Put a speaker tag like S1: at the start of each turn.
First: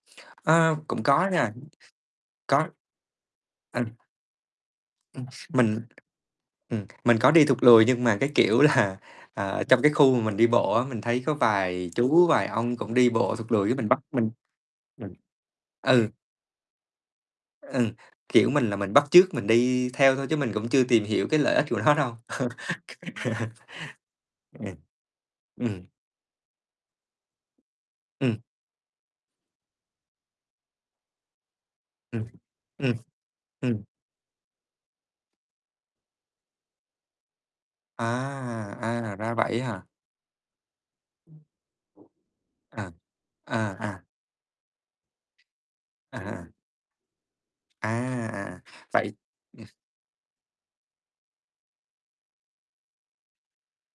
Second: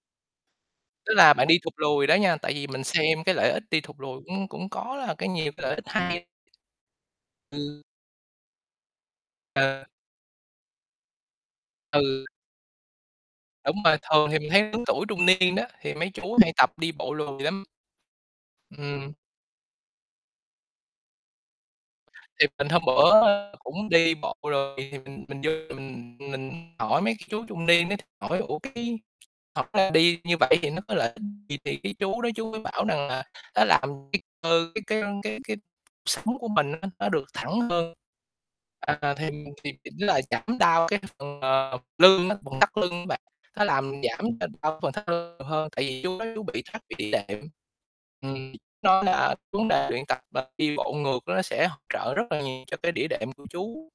S1: Ờ, cũng
S2: Tức
S1: có
S2: là bạn
S1: nha.
S2: đi thụt lùi đó nha. Tại vì
S1: Có
S2: mình xem cái lợi ích đi thụt
S1: [unintelligible]
S2: lùi cũng cũng có là
S1: Ừm,
S2: cái nhiều cái lợi
S1: mình
S2: ích hay.
S1: ừm, mình có đi thụt
S2: Ừm.
S1: lùi, nhưng mà cái kiểu là à, trong
S2: Ờ.
S1: cái khu mà mình đi bộ á, mình thấy có vài
S2: Ừ.
S1: chú, vài ông cũng đi bộ thụt lùi, cái
S2: Đúng
S1: mình
S2: rồi,
S1: bắt
S2: thường
S1: mình
S2: thì mình thấy lớn tuổi
S1: mình
S2: trung niên đó, thì mấy
S1: ừ.
S2: chú hay tập đi bộ lùi lắm.
S1: Ừ, kiểu, mình là mình bắt
S2: Ừm.
S1: chước mình đi theo thôi, chứ mình cũng chưa tìm hiểu cái lợi ích của nó đâu.
S2: Thì mình hôm bữa cũng đi bộ
S1: Ờ,
S2: rồi, thì mình mình vô
S1: ừm.
S2: mình mình hỏi mấy cái chú trung niên đó, hỏi:
S1: Ừm.
S2: "Ủa, cái thật ra đi như vậy thì nó có lợi ích gì?" Thì cái chú
S1: Ừm,
S2: đó chú mới bảo
S1: ừm,
S2: rằng là "Nó
S1: ừm.
S2: làm cái cơ cái cái cái cái sống của mình á, nó được thẳng hơn."
S1: À, à,
S2: À, thì
S1: ra vậy á
S2: thì
S1: hả?
S2: chỉnh lại, giảm đau cái phần, ờ, lưng á, phần thắt lưng
S1: À,
S2: á bạn, nó
S1: à,
S2: làm
S1: à.
S2: giảm đau phần thắt lưng nhiều hơn, tại vì
S1: À,
S2: chú nói chú
S1: à.
S2: bị thoát vị đĩa đệm.
S1: À, à,
S2: Ừm,
S1: à.
S2: nó
S1: Vậy
S2: là vấn
S1: ừm.
S2: đề luyện tập, ờ, đi bộ ngược nó sẽ hỗ trợ rất là nhiều cho cái đĩa đệm của chú.